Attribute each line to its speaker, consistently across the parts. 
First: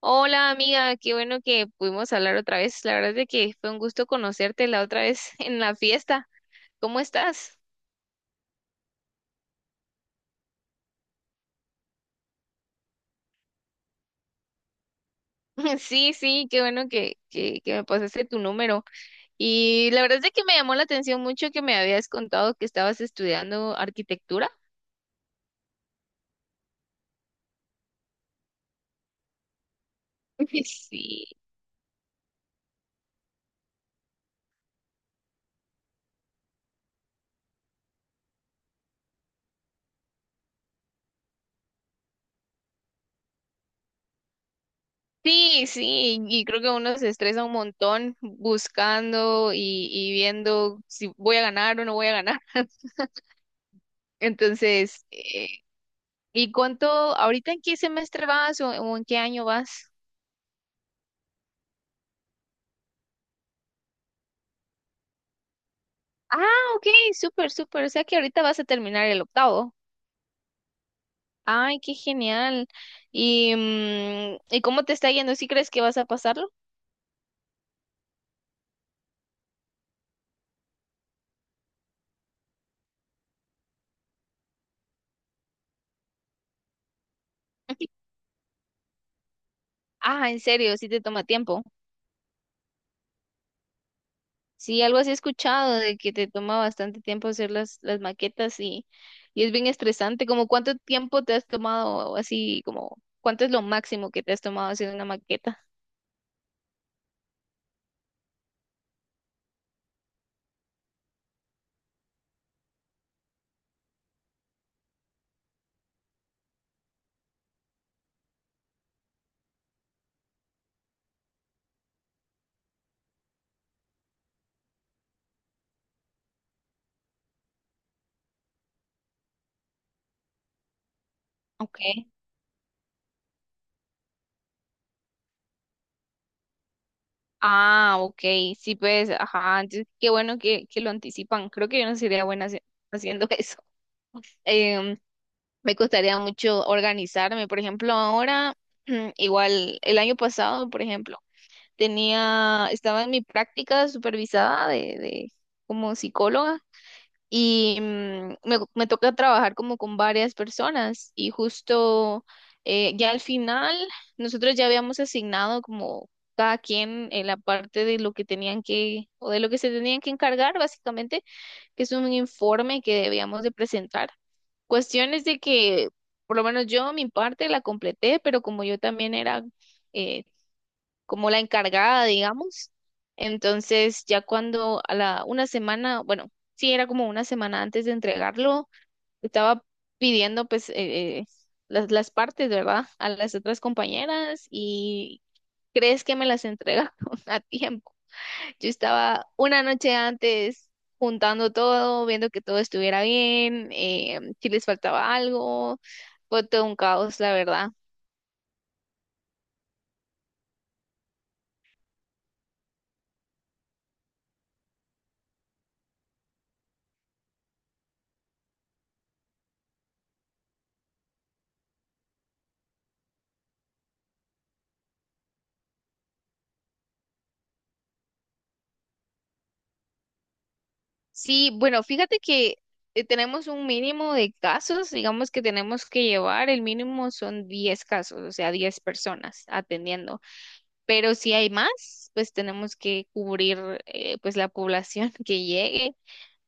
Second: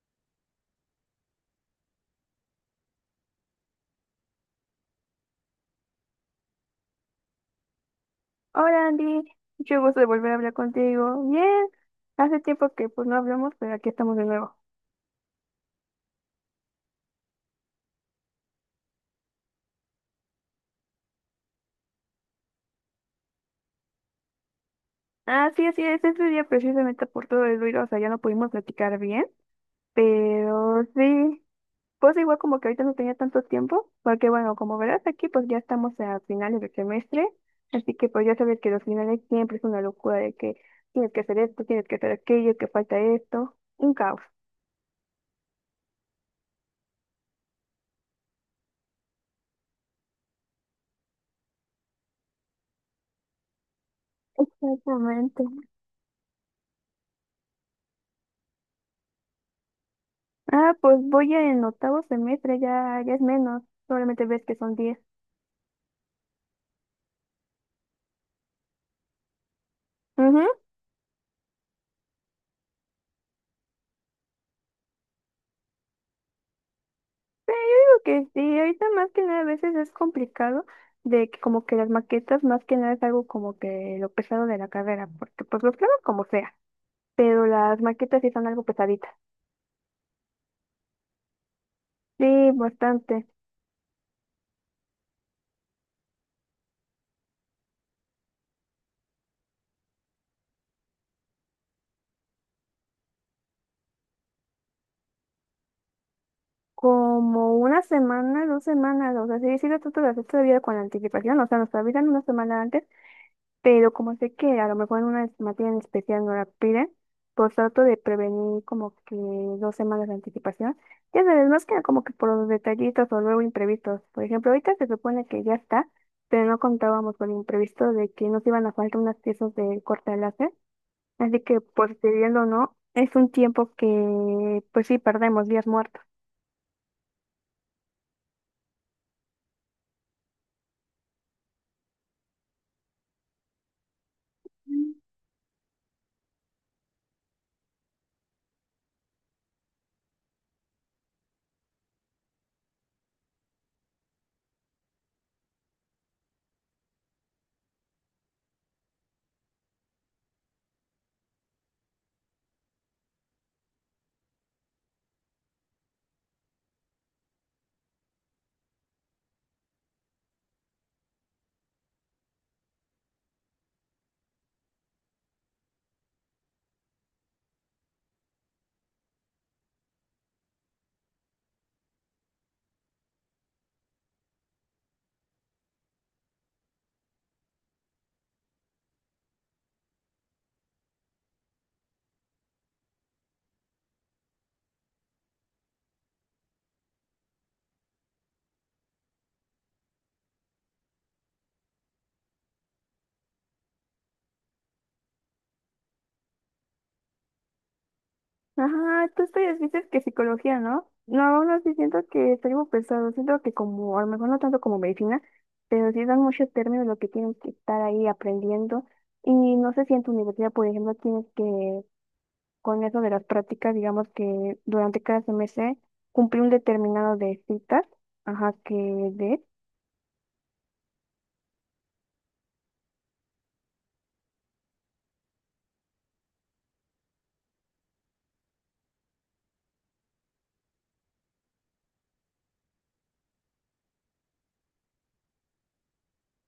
Speaker 1: Hola amiga, qué bueno que pudimos hablar otra vez. La verdad es de que fue un gusto conocerte la otra vez en la fiesta. ¿Cómo estás?
Speaker 2: Hola Andy, mucho gusto de volver a hablar contigo. Bien, hace tiempo que pues no hablamos, pero aquí estamos de nuevo.
Speaker 1: Sí, sí, qué bueno que me pasaste tu número. Y la verdad es de que me llamó la atención mucho que me habías contado que estabas estudiando arquitectura.
Speaker 2: Ah, sí, así es, ese día precisamente por todo el ruido, o sea, ya no pudimos platicar bien, pero
Speaker 1: Sí,
Speaker 2: sí, pues igual como que ahorita no tenía tanto tiempo, porque bueno, como verás aquí pues ya estamos a finales del semestre, así que pues ya sabes que los finales siempre es una locura de que tienes que hacer esto, tienes que hacer aquello, que falta esto, un caos.
Speaker 1: sí, sí, y creo que uno se estresa un montón buscando y viendo si voy a ganar o no voy a ganar. Entonces,
Speaker 2: Exactamente.
Speaker 1: ¿Y cuánto, ahorita en qué semestre vas o en qué año vas?
Speaker 2: Ah, pues voy en octavo semestre, ya, ya es menos. Probablemente ves que son 10.
Speaker 1: Ah, ok, súper, súper. O sea que ahorita vas a terminar el octavo.
Speaker 2: Ujú.
Speaker 1: Ay, qué genial. ¿Y, y cómo te está yendo? ¿Sí crees que vas a pasarlo?
Speaker 2: Pero yo digo que sí, ahorita más que nada a veces es complicado de que como que las maquetas más que nada es algo como que lo pesado de la carrera, porque pues los planos como sea, pero las maquetas sí son algo pesaditas.
Speaker 1: Ah, en serio, sí te toma tiempo.
Speaker 2: Sí, bastante.
Speaker 1: Sí, algo así he escuchado de que te toma bastante tiempo hacer las maquetas y es bien estresante. ¿Como cuánto tiempo te has tomado así, como cuánto es lo máximo que te has tomado haciendo una maqueta?
Speaker 2: Como una semana, 2 semanas, o sea, sí, sí lo trato de hacer todavía con anticipación, o sea, nos avisan una semana antes. Pero como sé que a lo mejor en una materia en especial no la piden, pues trato de prevenir como que 2 semanas de anticipación. Ya sabes, más que nada como que por los detallitos o luego imprevistos. Por ejemplo, ahorita se supone que ya está, pero no contábamos con el imprevisto de que nos iban a faltar unas piezas de corte de láser. Así que,
Speaker 1: Ok.
Speaker 2: pues, queriendo o no, es un tiempo que, pues sí, perdemos días muertos.
Speaker 1: Ah, ok, sí, pues, ajá, entonces, qué bueno que lo anticipan. Creo que yo no sería buena haciendo eso. Em, Me costaría mucho organizarme. Por ejemplo, ahora, igual, el año pasado, por ejemplo, tenía, estaba en mi práctica supervisada de como psicóloga y me toca trabajar como con varias personas y justo ya al final nosotros ya habíamos asignado como cada quien en la parte de lo que tenían que o de lo que se tenían que encargar básicamente, que es un informe que debíamos de presentar. Cuestiones de que por lo menos yo mi parte la completé, pero como yo también era eh, como la encargada, digamos. Entonces, ya cuando a la una semana, bueno, sí era como una semana antes de entregarlo, estaba pidiendo pues eh, las partes, ¿verdad? A las otras compañeras y ¿crees que me las entregaron a tiempo? Yo estaba una noche antes juntando todo, viendo que todo estuviera bien, si les faltaba algo. Fue todo un caos, la verdad.
Speaker 2: Ajá, tú estudias, dices que psicología, ¿no? No, aún así siento que estoy muy pesado, siento que como, a lo mejor no tanto como medicina, pero sí dan muchos términos lo que tienes que estar ahí aprendiendo. Y no sé si en tu universidad, por ejemplo, tienes que, con eso de las prácticas, digamos que durante cada semestre, cumplir un determinado de citas, ajá, que de...
Speaker 1: Sí, bueno, fíjate que tenemos un mínimo de casos, digamos que tenemos que llevar, el mínimo son 10 casos, o sea, 10 personas atendiendo, pero si hay más, pues tenemos que cubrir pues la población que llegue,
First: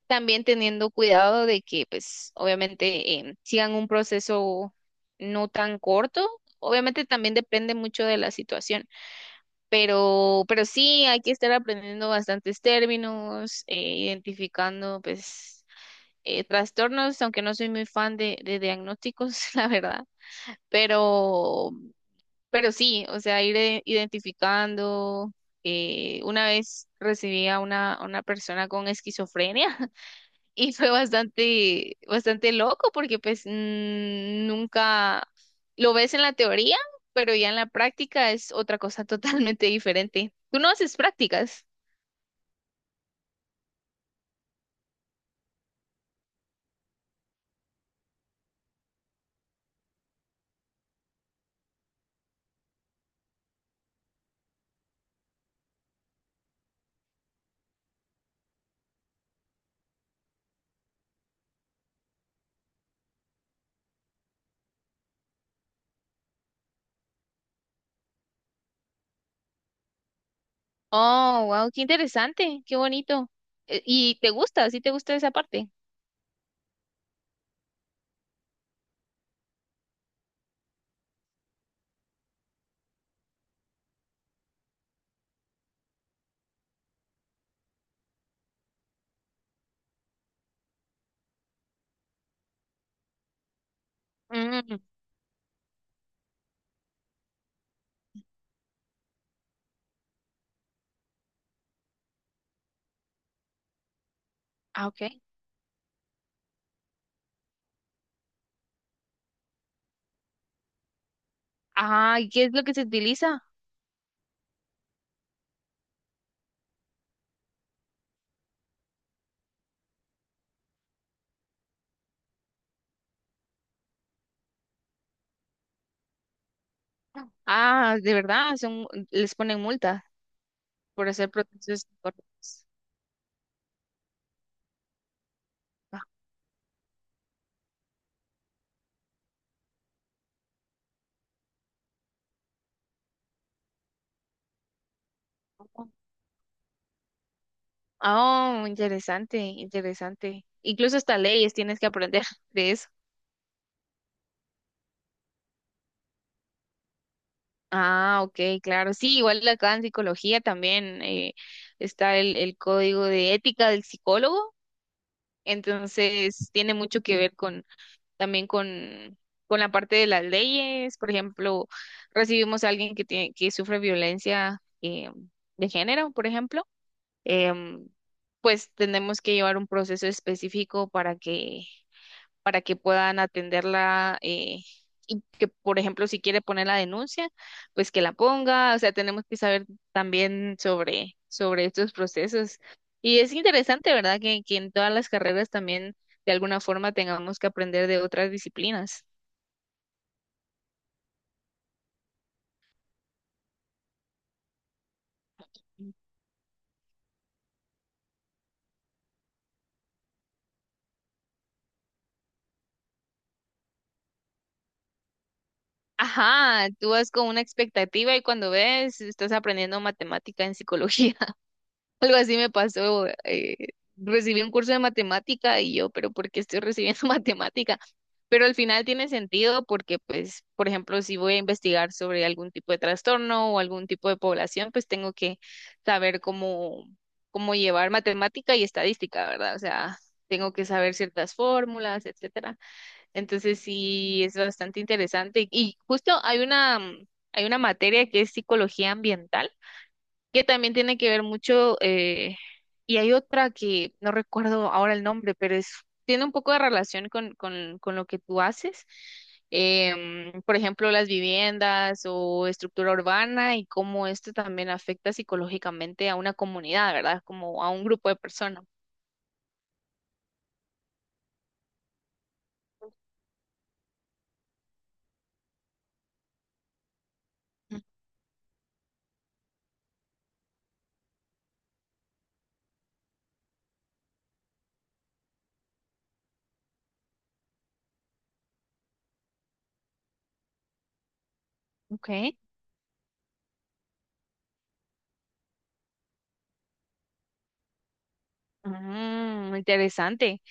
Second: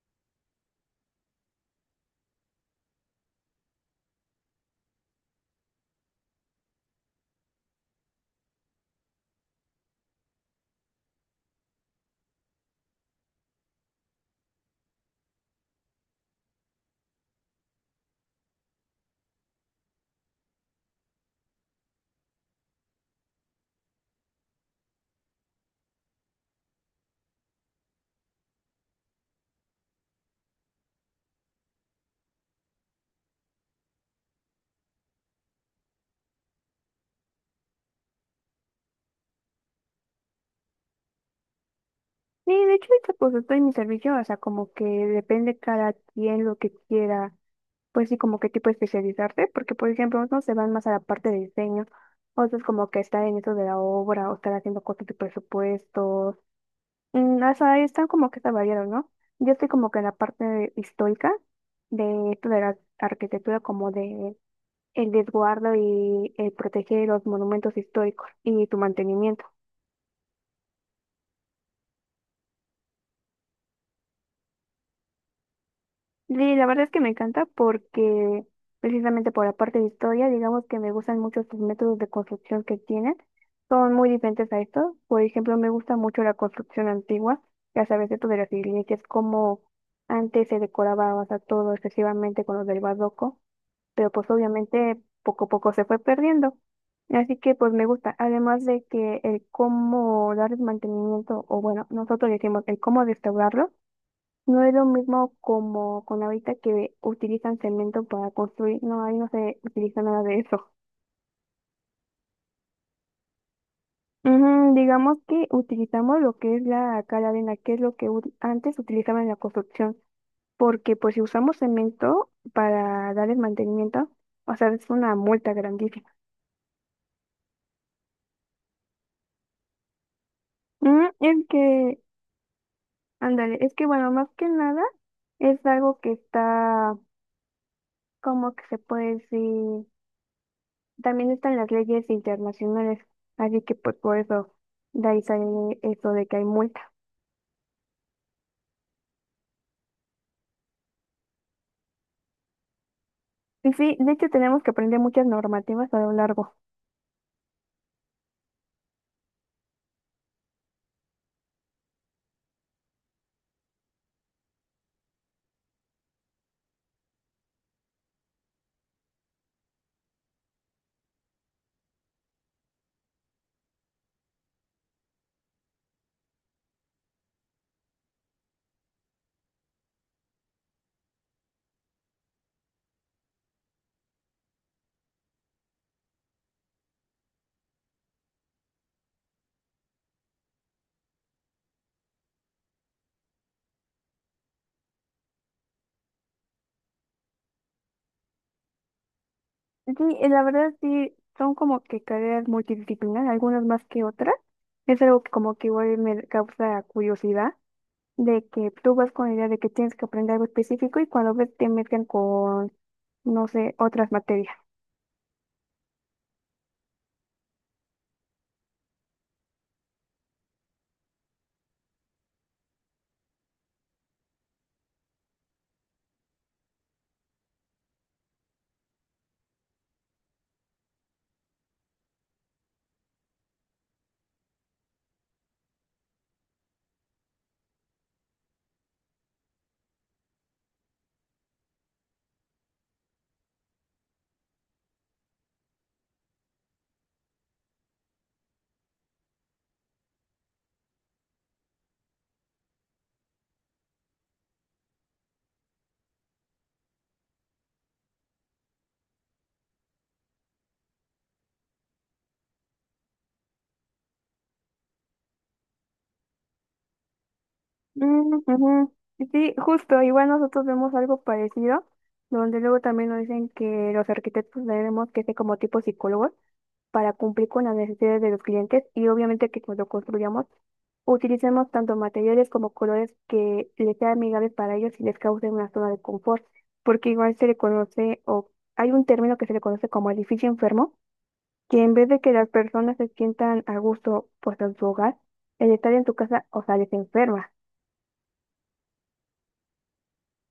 Speaker 1: también teniendo cuidado de que pues obviamente sigan un proceso no tan corto. Obviamente también depende mucho de la situación, pero sí hay que estar aprendiendo bastantes términos, identificando pues trastornos, aunque no soy muy fan de diagnósticos, la verdad, pero, pero sí, o sea, ir identificando. Una vez recibí a una persona con esquizofrenia y fue bastante, bastante loco porque pues nunca lo ves en la teoría, pero ya en la práctica es otra cosa totalmente diferente. ¿Tú no haces prácticas?
Speaker 2: Sí, de hecho, ahorita, pues estoy en mi servicio, o sea, como que depende cada quien lo que quiera, pues sí, como qué tipo de especializarte, porque por ejemplo, unos se van más a la parte de diseño, otros como que estar en eso de la obra o estar haciendo cosas de presupuestos, mm, o sea, ahí están como que está variado, ¿no? Yo estoy como que en la parte histórica de esto de la arquitectura, como de el desguardo y el proteger los monumentos históricos y tu mantenimiento.
Speaker 1: Oh, wow, qué interesante, qué bonito. ¿Y te gusta? ¿Sí te gusta esa parte?
Speaker 2: Sí, la verdad es que me encanta porque precisamente por la parte de historia, digamos que me gustan mucho sus métodos de construcción que tienen. Son muy diferentes a estos. Por ejemplo, me gusta mucho la construcción antigua, ya sabes, esto de las iglesias, como antes se decoraba, o sea, todo excesivamente con los del barroco, pero pues
Speaker 1: Mm,
Speaker 2: obviamente poco a poco se fue perdiendo. Así que pues me gusta, además de que el cómo darles mantenimiento, o bueno, nosotros decimos el cómo restaurarlo no es lo
Speaker 1: ah, ok.
Speaker 2: mismo como con ahorita que utilizan cemento para construir, no, ahí no se utiliza nada de eso.
Speaker 1: Ah, ¿y qué es lo que se utiliza?
Speaker 2: Ujú, digamos que utilizamos lo que es la cal arena, que es lo que antes utilizaba en la construcción, porque pues si usamos cemento para darles mantenimiento, o sea, es una multa grandísima.
Speaker 1: Ah, de verdad, son, les ponen multas por
Speaker 2: Mm,
Speaker 1: hacer
Speaker 2: es
Speaker 1: procesos
Speaker 2: que,
Speaker 1: incorrectos.
Speaker 2: ándale, es que bueno, más que nada es algo que está, como que se puede decir? También están las leyes internacionales, así que pues por eso de ahí sale eso de que hay multa.
Speaker 1: Ah, oh, interesante, interesante. Incluso hasta leyes tienes que aprender de eso.
Speaker 2: Y sí, de hecho tenemos que aprender muchas normativas a lo largo.
Speaker 1: Ah, ok, claro. Sí, igual acá en psicología también está el código de ética del psicólogo, entonces tiene mucho que ver con también con la parte de las leyes. Por ejemplo, recibimos a alguien que tiene, que sufre violencia de género, por ejemplo. em, pues tenemos que llevar un proceso específico para que puedan atenderla y que, por ejemplo, si quiere poner la denuncia, pues que la ponga. O sea, tenemos que saber también sobre estos procesos. Y es interesante, ¿verdad? Que en todas las carreras también de alguna forma tengamos que aprender de otras disciplinas.
Speaker 2: Sí, la verdad sí, son como que carreras multidisciplinarias, algunas más que otras. Es algo que como que igual me causa curiosidad, de que tú vas con la idea de que tienes que aprender algo específico y cuando ves te mezclan con, no sé, otras materias.
Speaker 1: Ajá, tú vas con una expectativa y cuando ves, estás aprendiendo matemática en psicología. Algo así me pasó. Recibí un curso de matemática y yo, pero ¿por qué estoy recibiendo matemática? Pero al final tiene sentido porque, pues, por ejemplo, si voy a investigar sobre algún tipo de trastorno o algún tipo de población, pues tengo que saber cómo llevar matemática y estadística, ¿verdad? O sea, tengo que saber ciertas fórmulas, etcétera. Entonces sí, es bastante interesante. Y justo hay una materia que es psicología ambiental que también tiene que ver mucho, y hay otra que no recuerdo ahora el nombre, pero es, tiene un poco de relación con lo que tú haces. Por ejemplo, las viviendas o estructura urbana y cómo esto también afecta psicológicamente a una comunidad, ¿verdad? Como a un grupo de
Speaker 2: Mm,
Speaker 1: personas.
Speaker 2: ujú. Sí, justo, igual nosotros vemos algo parecido, donde luego también nos dicen que los arquitectos tenemos que ser como tipo psicólogos para cumplir con las
Speaker 1: Mm.
Speaker 2: necesidades de los clientes y obviamente que cuando construyamos utilicemos tanto materiales como colores que les sean amigables para ellos y les causen una zona de confort, porque igual se le conoce o hay un término que se le conoce como edificio enfermo, que en vez de que
Speaker 1: Ok.
Speaker 2: las personas se sientan a gusto pues en su hogar, el estar en su casa, o sea, les enferma.
Speaker 1: Mm, interesante.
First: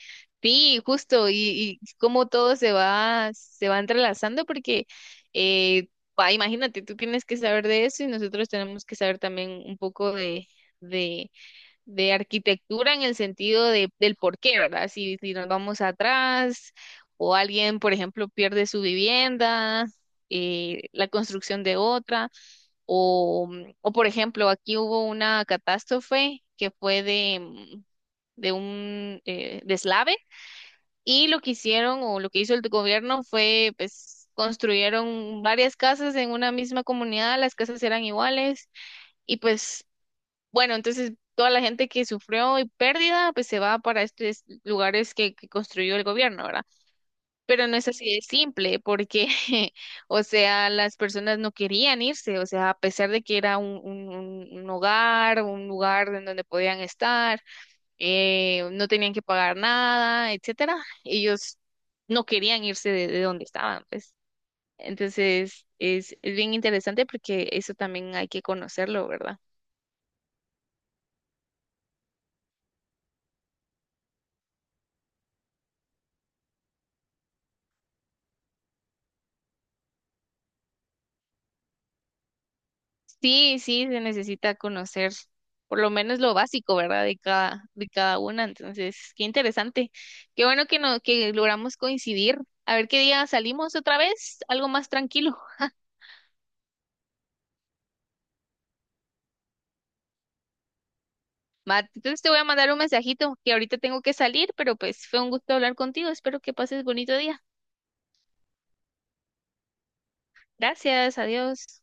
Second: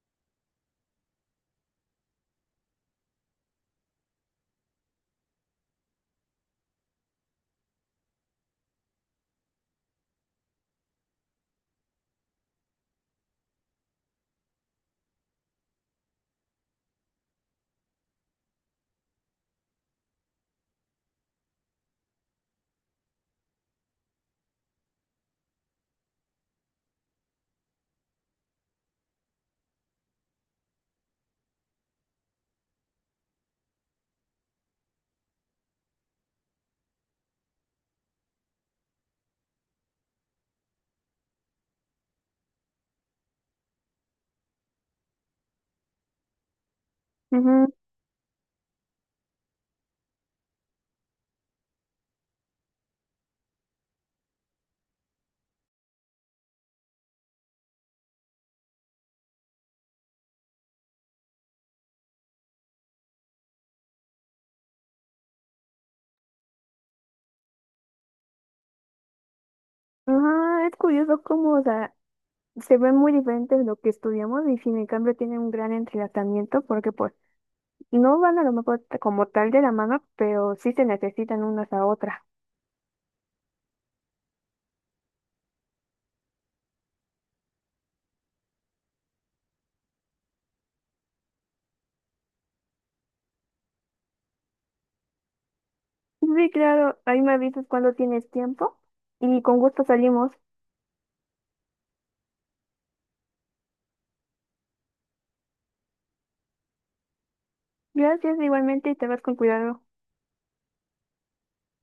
Speaker 1: Sí, justo, y cómo todo se va entrelazando, porque eh, imagínate, tú tienes que saber de eso y nosotros tenemos que saber también un poco de, de arquitectura en el sentido de, del por qué, ¿verdad? Si nos vamos atrás o alguien, por ejemplo, pierde su vivienda, la construcción de otra, o, o por ejemplo, aquí hubo una catástrofe que fue de un deslave y lo que hicieron o lo que hizo el gobierno fue pues construyeron varias casas en una misma comunidad, las casas eran iguales y pues bueno, entonces toda la gente que sufrió y pérdida pues se va para estos lugares que construyó el gobierno, ¿verdad? Pero no es así de simple porque, o sea, las personas no querían irse, o sea, a pesar de que era un un hogar, un lugar en donde podían estar no tenían que pagar nada, etcétera. Ellos no querían irse de donde estaban, pues. Entonces, es bien interesante porque eso también hay que conocerlo, ¿verdad?
Speaker 2: Ajá, es curioso cómo, o sea, se ve muy diferente de lo que estudiamos y sin en cambio tiene un gran entrelazamiento porque pues no van a lo mejor como tal de la mano, pero sí se necesitan unas a otras.
Speaker 1: Sí, sí, se necesita conocer por lo menos lo básico, ¿verdad? De cada una. Entonces, qué interesante. Qué bueno que no, que logramos coincidir. A ver qué día salimos otra vez, algo más tranquilo.
Speaker 2: Sí, claro, ahí me avisas cuando tienes tiempo y con gusto salimos.
Speaker 1: Va, entonces te voy a mandar un mensajito que ahorita tengo que salir, pero pues fue un gusto hablar contigo. Espero que pases bonito día.
Speaker 2: Gracias igualmente y te vas con cuidado.
Speaker 1: Gracias, adiós.